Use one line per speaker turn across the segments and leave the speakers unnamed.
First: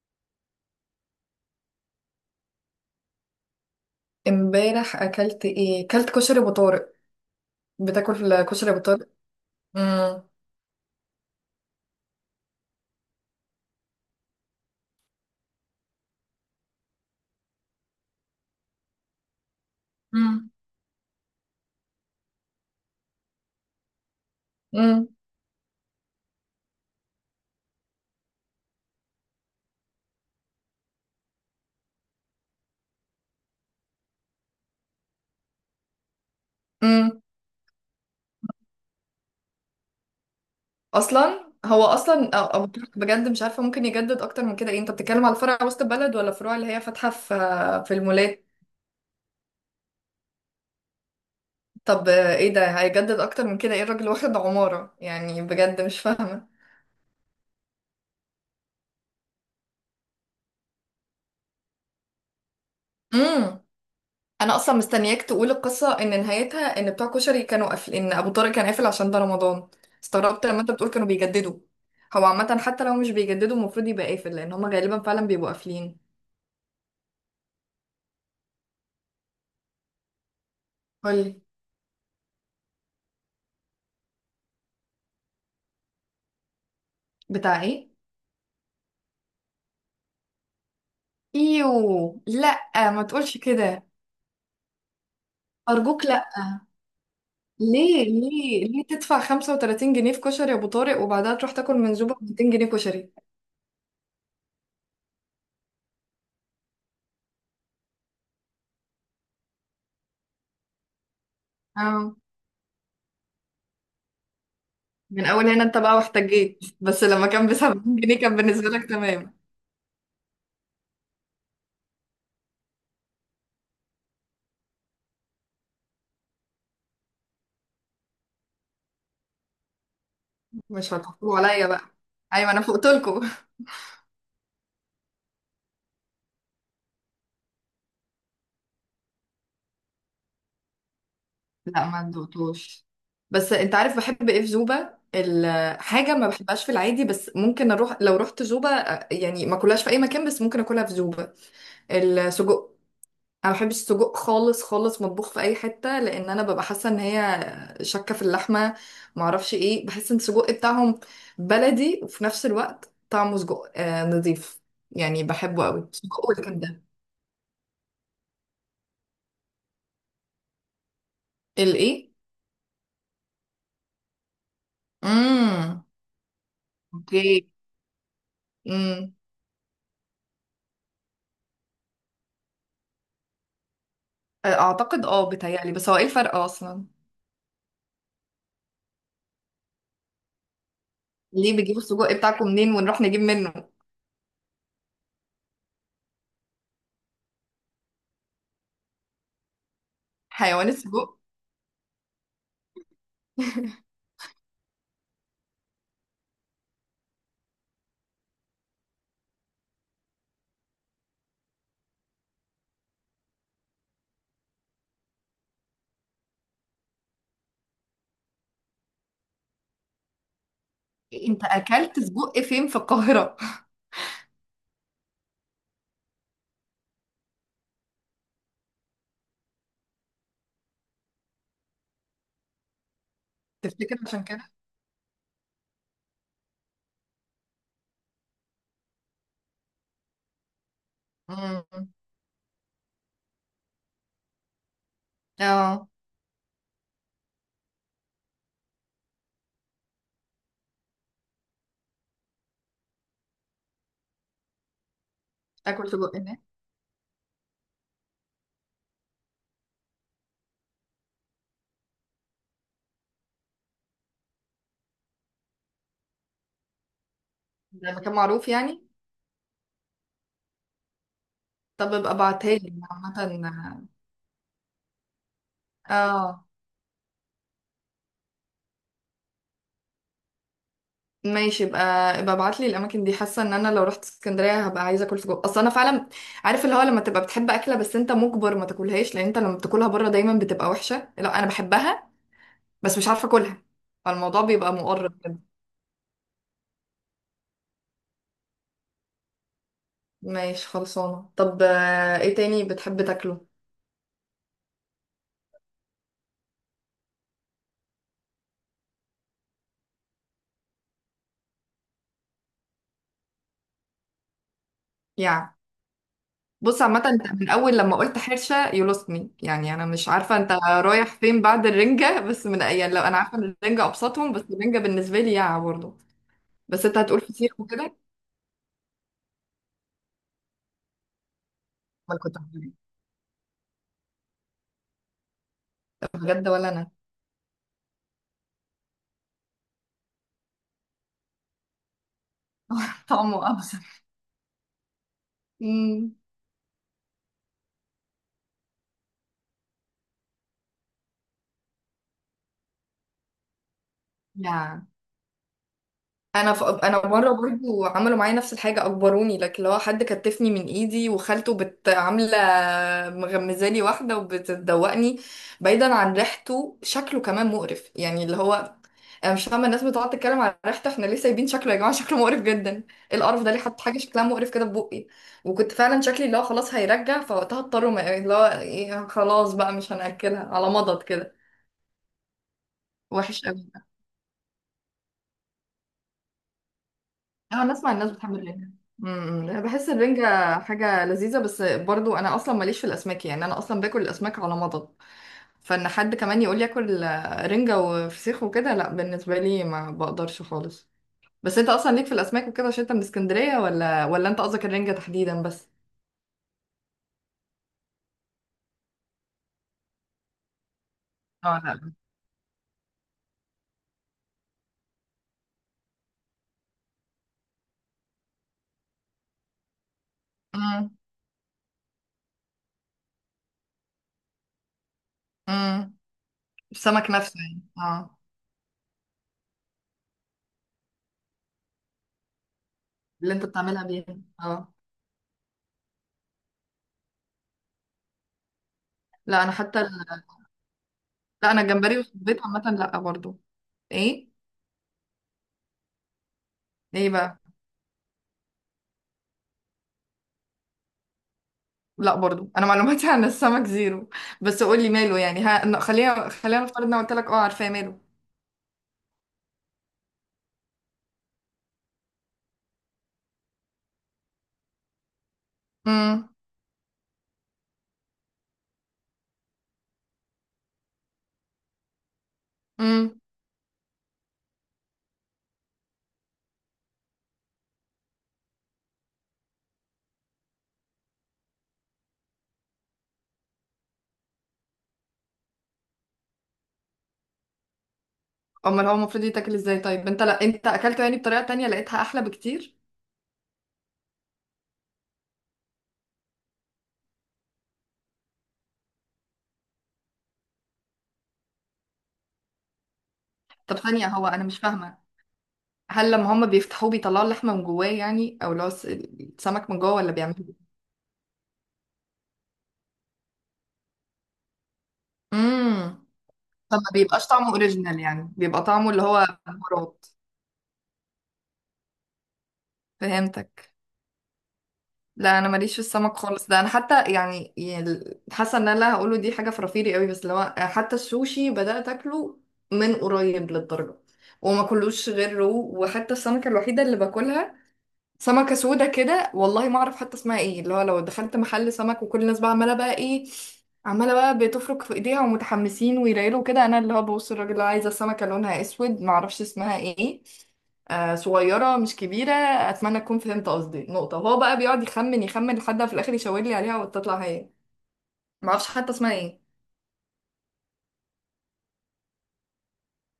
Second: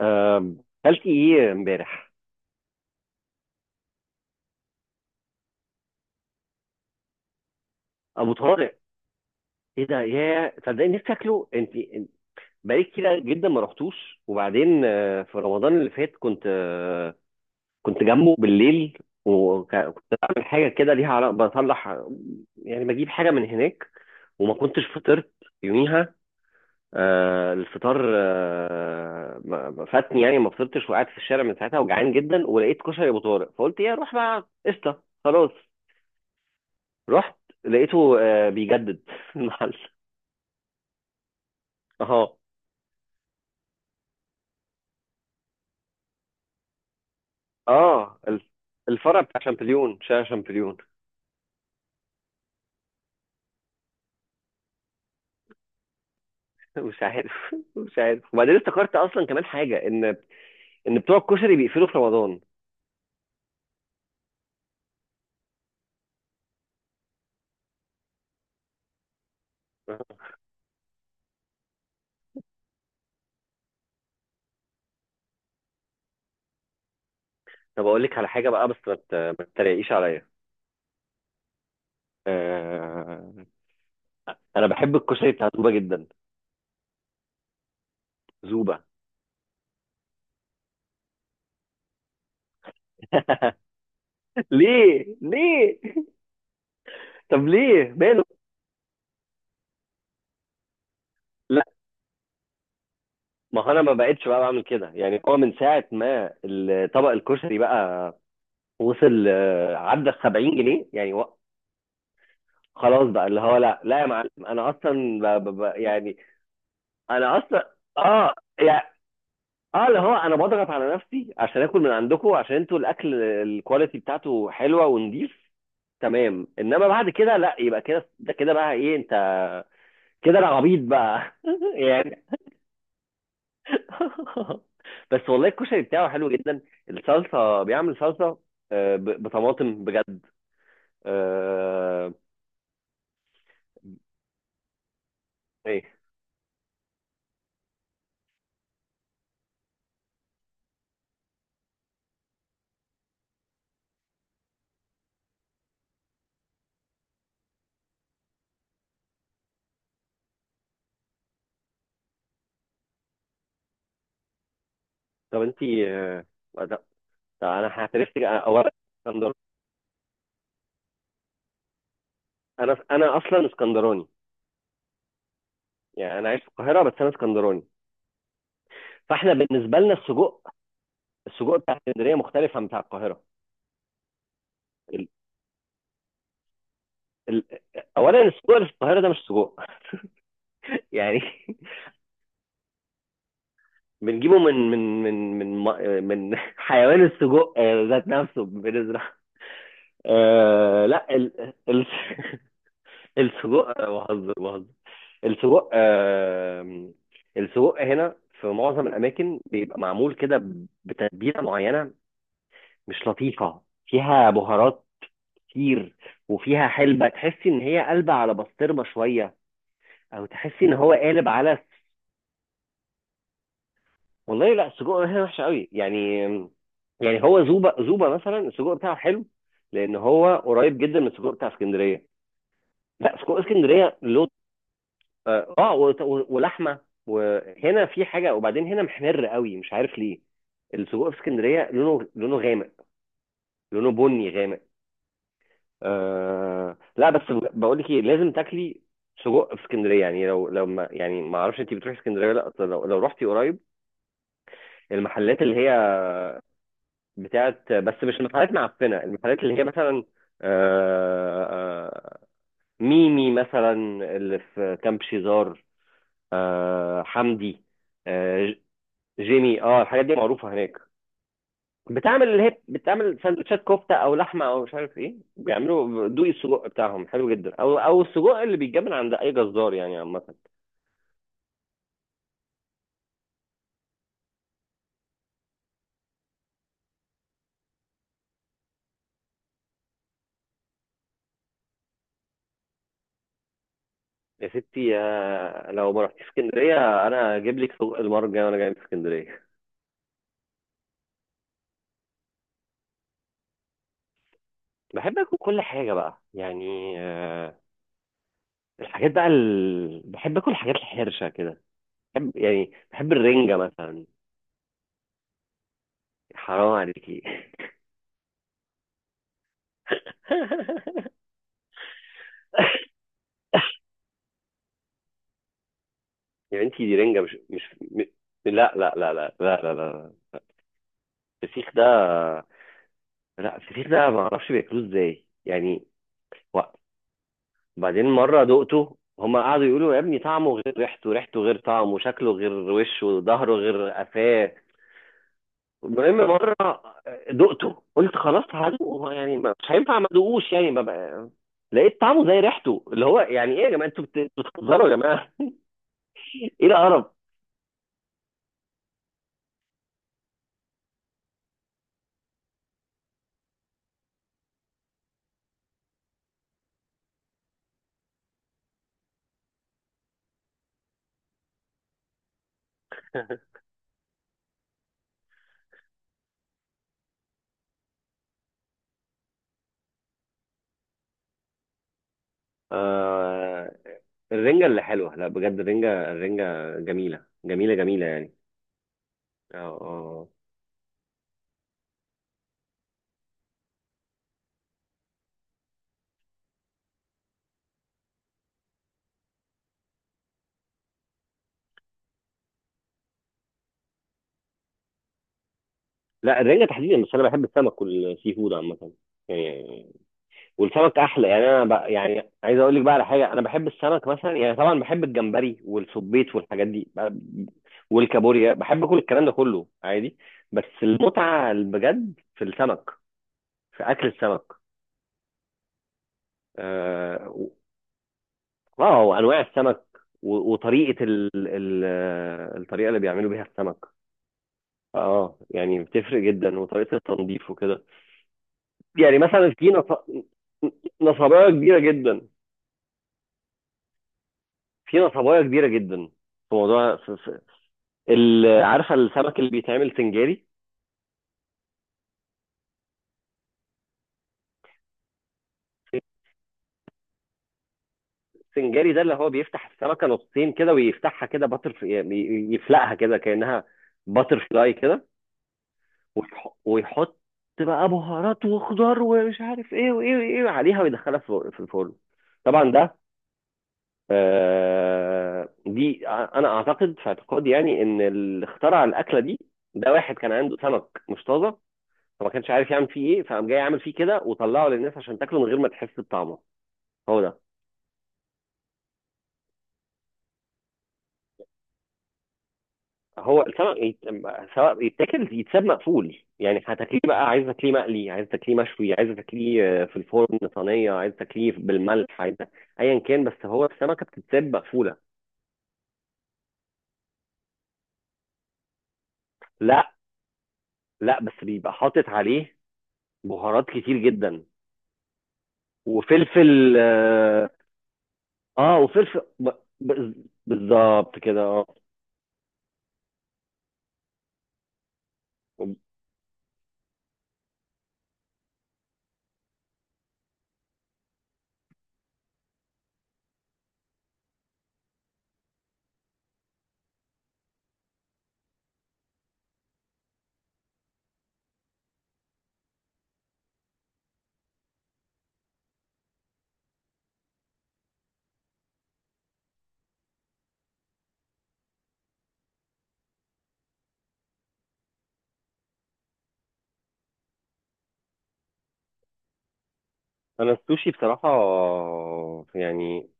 آم، اكلت ايه امبارح؟
امبارح اكلت ايه؟ اكلت كشري ابو طارق.
ابو
بتاكل كشري
طارق.
ابو طارق؟
ايه ده
امم.
يا صدقني نفسي اكله. بقالي كتير جدا ما رحتوش. وبعدين في رمضان اللي فات كنت جنبه بالليل، وكنت بعمل
مم.
حاجه كده ليها علاقه بطلع، يعني بجيب حاجه من هناك، وما كنتش
امم،
فطرت يوميها. الفطار ما فاتني، يعني ما فطرتش وقعدت في الشارع من ساعتها وجعان جدا، ولقيت كشري ابو طارق، فقلت ايه اروح بقى، قشطه خلاص.
امم.
رحت لقيته بيجدد المحل.
اصلا هو اصلا
اه
ابو طارق بجد مش عارفه ممكن يجدد اكتر من كده؟ ايه، انت بتتكلم على فرع وسط البلد ولا فروع اللي هي فاتحه في
اه
المولات؟
الفرع بتاع شامبليون، شارع شامبليون.
طب ايه ده، هيجدد اكتر من كده؟ ايه الراجل واخد عماره يعني؟ بجد مش فاهمه.
مش عارف. مش عارف. وبعدين افتكرت اصلا كمان حاجه، ان بتوع الكشري بيقفلوا في رمضان.
امم. انا اصلا مستنياك تقول القصه ان نهايتها ان بتوع كشري كانوا قافل، ان ابو طارق كان قافل عشان ده رمضان. استغربت لما انت بتقول كانوا بيجددوا. هو عامه حتى لو مش بيجددوا المفروض يبقى قافل، لان هما غالبا فعلا بيبقوا قافلين.
طب اقول لك على حاجه بقى، بس ما تتريقيش عليا.
قولي.
آه... انا بحب الكشري بتاع زوبه جدا.
بتاع ايه؟
زوبه.
ايوه، لا. ما تقولش كده.
ليه ليه؟
ارجوك لا.
طب ليه
ليه
ماله؟
ليه ليه تدفع 35 جنيه في كشري يا ابو طارق، وبعدها تروح
لا،
تاكل منزوبه ب 200 جنيه كشري؟
ما هو انا ما بقتش بقى بعمل كده يعني، هو من ساعه ما الطبق الكشري بقى وصل عدى ال 70 جنيه يعني و...
اه.
خلاص بقى، اللي هو لا لا يا معلم، انا اصلا
من اول هنا انت بقى
يعني.
واحتجيت، بس لما
انا
كان ب
اصلا
70 جنيه
اه
كان بالنسبه
يعني،
لك تمام.
اه اللي هو انا بضغط على نفسي عشان اكل من عندكم، عشان انتوا الاكل الكواليتي بتاعته حلوه ونضيف، تمام. انما بعد كده لا، يبقى كده ده كده بقى ايه انت، كده انا عبيط
مش
بقى
هتحطوه عليا بقى.
يعني.
ايوه، انا فوقت لكم.
بس والله الكشري بتاعه حلو جدا. الصلصه، بيعمل صلصه بطماطم بجد.
لا، ما
آه،
ندقتوش. بس انت عارف بحب ايه في زوبا؟
إيه،
حاجه ما بحبهاش في العادي بس ممكن اروح لو رحت زوبا. يعني ما اكلهاش في اي مكان بس ممكن اكلها في زوبا. السجق. انا ما بحبش السجق خالص خالص مطبوخ في اي حته، لان انا ببقى حاسه ان هي شكه في اللحمه. ما اعرفش ايه، بحس ان السجق بتاعهم بلدي وفي نفس الوقت طعمه سجق نظيف يعني.
طب انت
بحبه قوي سجق
لا،
والكبده.
طب انا هعترف لك. اولا اسكندر،
الايه؟
انا اصلا اسكندراني،
امم.
يعني انا عايش في القاهره بس انا
اوكي.
اسكندراني.
امم.
فاحنا بالنسبه لنا السجق، السجق بتاع اسكندريه مختلف عن بتاع القاهره.
اعتقد
ال...
بيتهيألي، بس هو ايه الفرق اصلا؟
ال... اولا السجق اللي في القاهره ده مش سجق يعني.
ليه بتجيبوا السجق بتاعكم منين ونروح نجيب منه؟
بنجيبه من حيوان السجق، ذات نفسه بنزرع.
حيوان
آه لا
السجق؟
السجق بهزر بهزر. السجق آه، السجق هنا في معظم الاماكن بيبقى معمول كده بتتبيله معينه مش لطيفه، فيها بهارات كتير، وفيها حلبه تحسي ان هي قلبه على بسطرمه شويه، او تحسي ان هو قالب
انت
على.
اكلت سجق فين في القاهرة؟
والله لا، السجق هنا وحش قوي يعني. يعني هو زوبه، زوبه مثلا السجق بتاعه حلو، لان هو قريب جدا من السجق بتاع اسكندريه. لا، سجق
تفتكر
اسكندريه
عشان
له
كده؟
اه، آه، و- و- ولحمه، وهنا في حاجه. وبعدين هنا محمر قوي، مش عارف ليه. السجق في اسكندريه
امم.
لونه غامق، لونه بني غامق.
اه.
آه لا، بس بقول لك ايه، لازم تاكلي سجق في اسكندريه. يعني لو لو ما يعني ما اعرفش انت بتروحي اسكندريه ولا لا، أصل لو رحتي قريب المحلات اللي هي
اكل سجق هناك؟
بتاعت، بس مش المحلات معفنه، المحلات اللي هي مثلا آه آه ميمي مثلا، اللي في كامب شيزار، آه حمدي،
ده مكان معروف
آه،
يعني؟
جيمي. اه الحاجات دي معروفه هناك.
طب ابقى
بتعمل، اللي
ابعتها
هي
لي
بتعمل
عامة.
سندوتشات كفته او لحمه او مش عارف ايه، بيعملوا دوقي،
اه،
السجق بتاعهم حلو جدا، او او السجق اللي بيتجاب من عند اي جزار يعني عامه.
ماشي. ابقى ابقى ابعت لي الاماكن دي. حاسه ان انا لو رحت اسكندريه هبقى عايزه اكل سجق، اصل انا فعلا عارف اللي هو لما تبقى بتحب اكله بس انت مجبر ما تاكلهاش لان انت لما بتاكلها بره دايما بتبقى وحشه. لا انا بحبها بس مش عارفة اكلها، فالموضوع
يا
بيبقى
ستي،
مقرب كده.
لو ما رحتيش اسكندريه انا اجيب لك سجق المره الجايه وانا جاي من اسكندريه.
ماشي خلصانة. طب ايه تاني بتحب تاكله؟
بحب اكل كل حاجه بقى يعني. الحاجات بقى بحب اكل الحاجات الحرشه كده. بحب، يعني بحب الرنجه مثلا.
يعني.
حرام
بص عامة
عليكي.
انت من اول لما قلت حرشة you lost me، يعني انا مش عارفة انت رايح فين بعد الرنجة، بس من يعني لو انا عارفة ان الرنجة ابسطهم، بس الرنجة بالنسبة لي يا برضه.
يا بنتي
بس
دي
انت
رنجة،
هتقول
مش
فسيخ
مش
وكده.
م... لا لا لا لا لا لا لا. الفسيخ ده،
ما أنا كنت هقول إيه.
لا الفسيخ ده ما اعرفش بياكلوه ازاي يعني.
بجد؟
و...
ولا انا.
بعدين مرة دقته، هما قعدوا يقولوا يا ابني طعمه غير ريحته، ريحته غير طعمه، شكله غير وشه،
طعمه
ظهره
ابسط.
غير قفاه.
امم.
المهم مرة دقته، قلت خلاص هدوقه، يعني مش هينفع ما ادوقوش يعني، ببقى... لقيت طعمه زي ريحته، اللي هو يعني ايه يا جماعة، انتوا
يا.
بتهزروا يا جماعة.
انا ف...
ايه القرف.
انا مره برضو عملوا معايا نفس الحاجه اجبروني، لكن لو حد كتفني من ايدي وخالته بت عامله مغمزالي واحده وبتدوقني. بعيدا عن ريحته، شكله كمان مقرف يعني. اللي هو انا مش فاهمه الناس بتقعد تتكلم على ريحته، احنا ليه سايبين شكله يا جماعه؟ شكله مقرف جدا. ايه القرف ده؟ ليه حط حاجه شكلها مقرف كده في بقي؟ وكنت فعلا شكلي اللي هو خلاص هيرجع فوقتها، اضطروا اللي هو إيه، خلاص بقى مش هناكلها على مضض كده. وحش.
آه. الرنجة اللي حلوة، لا بجد الرنجة، الرنجة جميلة
اه، انا
جميلة
اسمع
جميلة
الناس
يعني.
بتحب الرنجة. امم،
اه
لا، بحس الرنجة
اه.
حاجة لذيذة. بس برضو انا اصلا ماليش في الاسماك يعني، انا اصلا باكل الاسماك على مضض. فان حد كمان يقول لي اكل رنجة وفسيخ وكده، لا، بالنسبة لي ما بقدرش خالص. بس انت اصلا ليك في الاسماك وكده عشان انت من اسكندرية؟ ولا انت قصدك الرنجة تحديدا بس؟
لا الرنجة تحديدا، بس انا بحب السمك والسي فود عامة يعني. والسمك احلى يعني.
اه،
انا بقى
لا.
يعني عايز اقول لك بقى على حاجة، انا بحب السمك مثلا. يعني طبعا بحب الجمبري والسبيط والحاجات دي والكابوريا، بحب كل الكلام ده كله عادي. بس
امم.
المتعة بجد في السمك، في اكل السمك.
امم. السمك
اه
نفسه
و-
يعني، اه.
وانواع السمك، وطريقة ال ال آه، الطريقة اللي بيعملوا
اللي
بيها
انت
السمك.
بتعملها بيها اه.
اه يعني بتفرق جدا، وطريقه التنظيف وكده. يعني
لا انا
مثلا في
حتى.
نصبايه
لا انا
كبيره
الجمبري
جدا،
والصبيط عامة لا برضو. ايه.
في نصبايه كبيره جدا، في موضوع،
ايه بقى؟
عارفه السمك اللي بيتعمل سنجاري؟
لا برضو، انا معلوماتي عن السمك زيرو. بس قول لي ماله يعني، ها. خلينا نفترض ان أنا قلت لك عارفاه ماله.
السنجاري ده اللي هو بيفتح السمكه نصين كده، ويفتحها كده باتر يعني، يفلقها كده كانها باتر فلاي كده،
امم.
ويحط بقى بهارات وخضار ومش عارف ايه وايه وايه عليها، ويدخلها في في الفرن. طبعا ده
امم.
انا اعتقد في اعتقادي يعني، ان اللي اخترع الاكله دي، ده واحد كان عنده سمك مش طازه، فما كانش عارف يعمل فيه ايه، فقام جاي عامل فيه كده وطلعه للناس عشان تاكله من غير ما تحس بطعمه. هو ده.
امال هو المفروض يتاكل ازاي؟ طيب انت، لا انت اكلته يعني بطريقه تانية لقيتها احلى بكتير.
هو السمك سواء يتاكل يتساب مقفول، يعني هتاكليه بقى، عايز تاكليه مقلي، عايز تاكليه مشوي، عايز تاكليه في الفرن صينيه، عايز تاكليه بالملح، عايز ايا كان، بس هو
طب
السمكه
ثانيه، هو
بتتساب
انا مش
مقفوله.
فاهمه. هل لما هما بيفتحوه بيطلعوا اللحمه من جواه يعني، او لو السمك من
لا،
جوه، ولا بيعملوا إيه؟
لا بس بيبقى حاطط عليه بهارات كتير جدا
امم.
وفلفل
طب ما بيبقاش طعمه
اه،
اوريجينال يعني، بيبقى
آه،
طعمه اللي
وفلفل
هو
ب-
بهارات؟
بالظبط كده اه.
فهمتك. لا انا ماليش في السمك خالص. ده انا حتى يعني حاسه ان انا اللي هقوله دي حاجه فرافيري قوي، بس لو حتى السوشي بدات اكله من قريب للدرجه وما كلوش غير رو. وحتى السمكه الوحيده اللي باكلها سمكة سودة كده، والله ما اعرف حتى اسمها ايه. اللي هو لو دخلت محل سمك وكل الناس بقى عمالة بقى ايه، عمالة بقى بتفرك في ايديها ومتحمسين ويرايلوا كده، انا اللي هو ببص الراجل اللي هو عايزة سمكة لونها اسود ما اعرفش اسمها ايه، صغيرة مش كبيرة، اتمنى تكون فهمت قصدي نقطة. وهو بقى بيقعد يخمن يخمن لحد ما في الاخر يشاور لي عليها وتطلع هي. ما اعرفش حتى اسمها ايه.
انا السوشي بصراحه يعني،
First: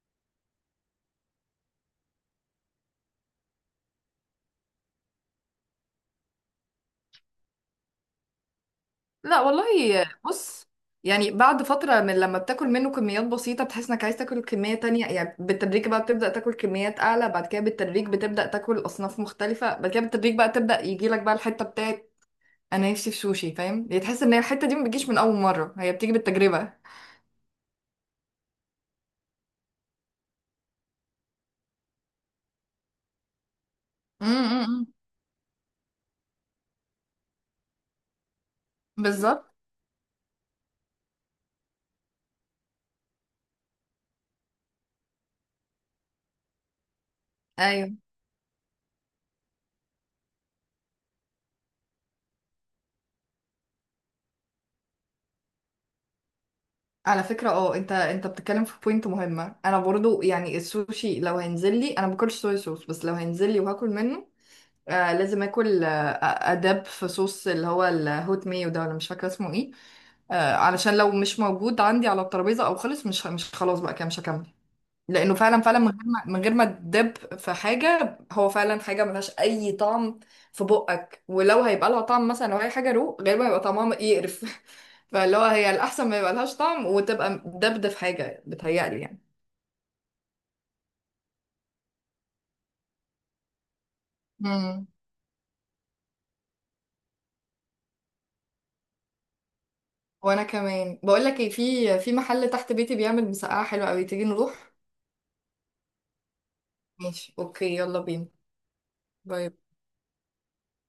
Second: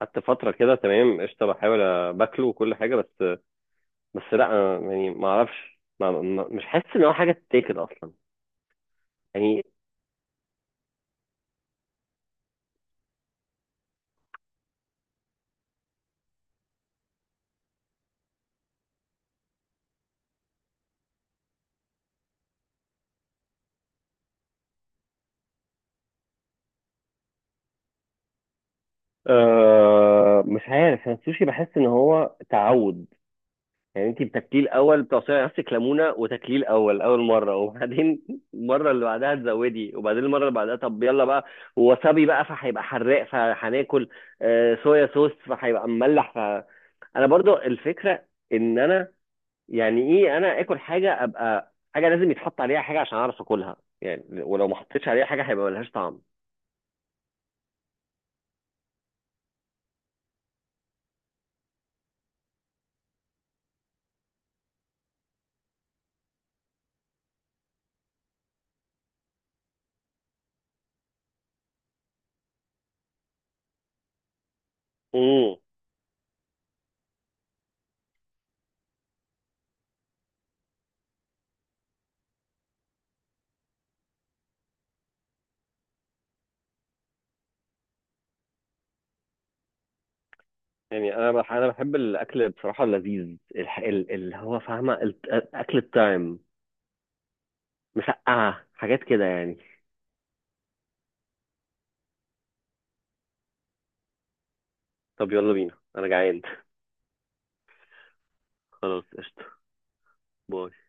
قعدت فتره كده تمام قشطه، بحاول باكله وكل حاجه، بس لا، أنا يعني ما اعرفش مش حاسس ان هو حاجه تتاكل اصلا
لا
يعني.
والله. بص. يعني بعد فترة من لما بتاكل منه كميات بسيطة بتحس انك عايز تاكل كمية تانية، يعني بالتدريج بقى بتبدأ تاكل كميات أعلى، بعد كده بالتدريج بتبدأ تاكل أصناف مختلفة، بعد كده بالتدريج بقى تبدأ يجيلك بقى الحتة بتاعت. أنا نفسي في سوشي فاهم، يعني تحس ان هي الحتة دي ما بتجيش من أول مرة، هي بتيجي بالتجربة.
آه مش عارف، انا السوشي بحس ان هو تعود يعني. انت بتاكليه
امم.
الاول، بتعصري نفسك ليمونه وتاكليه الاول اول مره، وبعدين المره اللي بعدها
بالظبط.
تزودي، وبعدين المره اللي بعدها طب يلا بقى. ووسابي بقى فهيبقى حراق فهناكل، صويا صوص فهيبقى مملح ف، انا برضو
ايوه.
الفكره ان انا يعني ايه، انا اكل حاجه ابقى حاجه، لازم يتحط عليها حاجه عشان اعرف اكلها يعني، ولو ما حطيتش عليها حاجه هيبقى ملهاش طعم.
على فكرة اه انت بتتكلم في بوينت مهمة. انا برضو، يعني السوشي لو هينزل لي انا ما باكلش صويا صوص، بس لو هينزل لي وهاكل منه لازم اكل، اداب في صوص اللي هو الهوت مايو ده، ولا مش فاكره اسمه ايه. علشان لو مش موجود عندي على الترابيزه او خلص، مش خلاص بقى كده مش هكمل. لانه
امم
فعلا فعلا من غير ما تدب في حاجه هو فعلا حاجه ملهاش اي طعم في بقك. ولو هيبقى لها طعم مثلا لو هي حاجه رو غالبا هيبقى طعمها يقرف. فاللي هو هي الاحسن ما يبقى لهاش طعم وتبقى دبده في حاجه بتهيألي يعني.
يعني انا انا بحب الاكل بصراحه اللذيذ، اللي هو
مم.
فاهمه، اكل التايم، مسقعة، حاجات كده يعني.
وانا كمان بقول لك ايه، في محل تحت بيتي بيعمل مسقعه حلوه قوي، تيجي نروح؟
طب يلا بينا انا جعان.
ماشي اوكي، يلا بينا.
خلاص قشطة.
باي.
باي.